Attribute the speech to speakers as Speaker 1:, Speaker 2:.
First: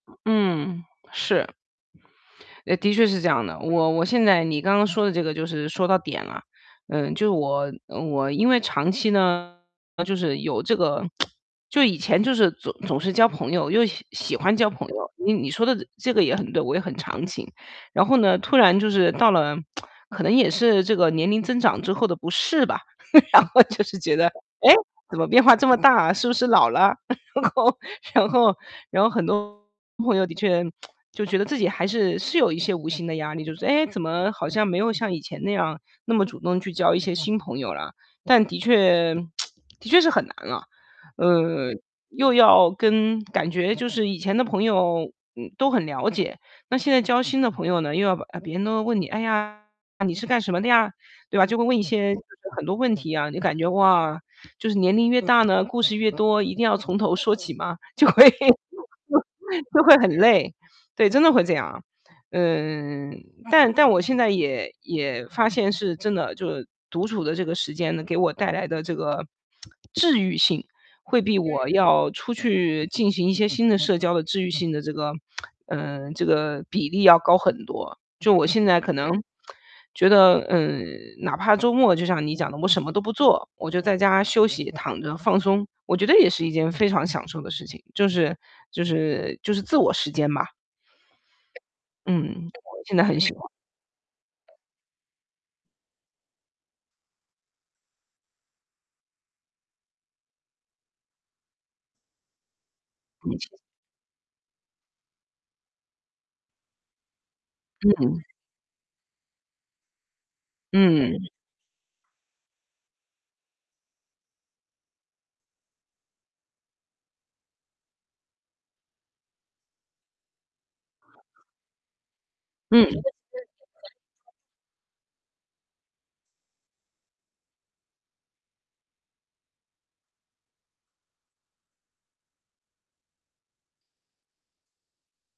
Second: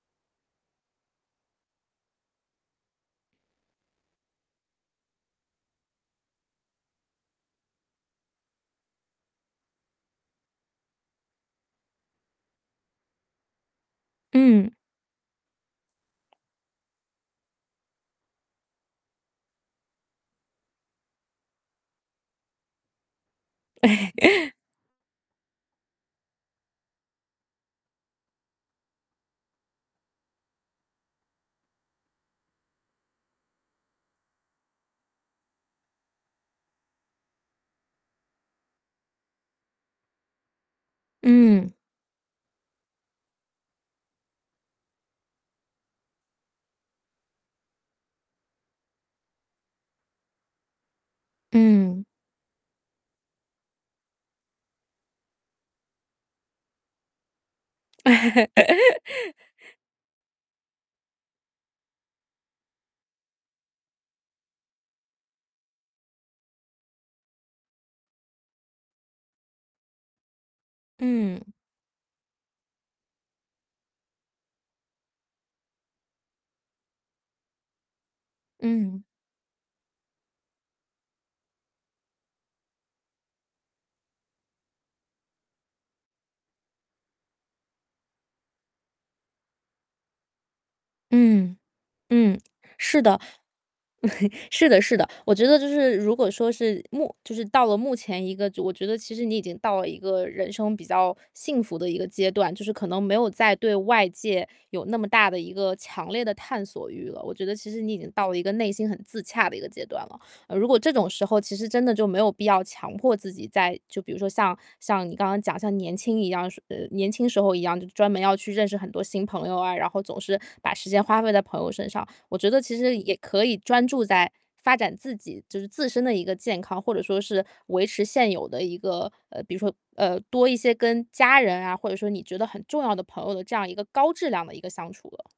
Speaker 1: 嗯，是。诶，的确是这样的。我我现在你刚刚说的这个就是说到点了。嗯，就我嗯，我因为长期呢，就是有这个 就以前就是总总是交朋友，又喜喜欢交
Speaker 2: 嗯。
Speaker 1: 朋友，你你说的这这个也很对，我也很长情。然后呢，突然就是到了 可能也是这个年龄增长之后的不适吧，然后就是觉得，诶，怎么变化这么大啊，是不是老了？然后然后然后很多朋友的确 就觉得自己还是是有一些无形的压力，就是“哎，怎么好像没有像以前那样，那么主动去交一些新朋友了？”但的确 的确是很难了。
Speaker 2: 嗯。
Speaker 1: 呃，又要跟感觉就是以前的朋友，嗯，都很了解，那现在交新的朋友呢，又要把呃，别人都要问你：“哎呀，你是干什么的呀？”对吧？就会问一
Speaker 2: 嗯。
Speaker 1: 些 很多问题啊，你感觉，哇，就是年龄越大呢，故事越多，一定要从头说起嘛，就会 就会很累。对，真的会这样。呃，但但我现在也也发现是真的，就是独处的这个时间呢，给我带来的这个 治愈性，会比
Speaker 2: 嗯。
Speaker 1: 我要出去进行一些新的社交的治愈性的这个 嗯，这个比例要高很多。就我现在可
Speaker 2: 嗯。
Speaker 1: 能，觉得嗯，哪怕周末就像你讲的，我什么都不做，我就在家休息，躺着放松，我觉得也是一件非常享受的事情，就是就是就是自我时间吧。
Speaker 2: 嗯，嗯，
Speaker 1: 嗯，现
Speaker 2: 是
Speaker 1: 在
Speaker 2: 的，
Speaker 1: 很喜欢。
Speaker 2: 是的，是的。我觉得就是如果说是目就是到了目前一个就我觉得其实你已经到了一个人生比较幸福的一个阶段，就是可能没有再 对外界有那么大的一个强烈的探索欲了，我觉得其实你已经
Speaker 1: 嗯。
Speaker 2: 到了一个内心很自洽的一个阶段了。呃，如果这种
Speaker 1: 嗯。
Speaker 2: 时候，其实真的就没有必要强迫自己再就比如说像像你刚刚讲，像年轻一样说呃，年轻时候一样，就专门要去认识很多新朋友啊，然后总是把时间花费在朋友身上。我觉得其
Speaker 1: 嗯。
Speaker 2: 实也可以专注在 发展自己，就是自身的一个健康，或者说是维持现有的一个呃，比如说，呃，多一些跟家人啊，或者说你觉得很重要的朋友的这样一个高质量的一个相处了。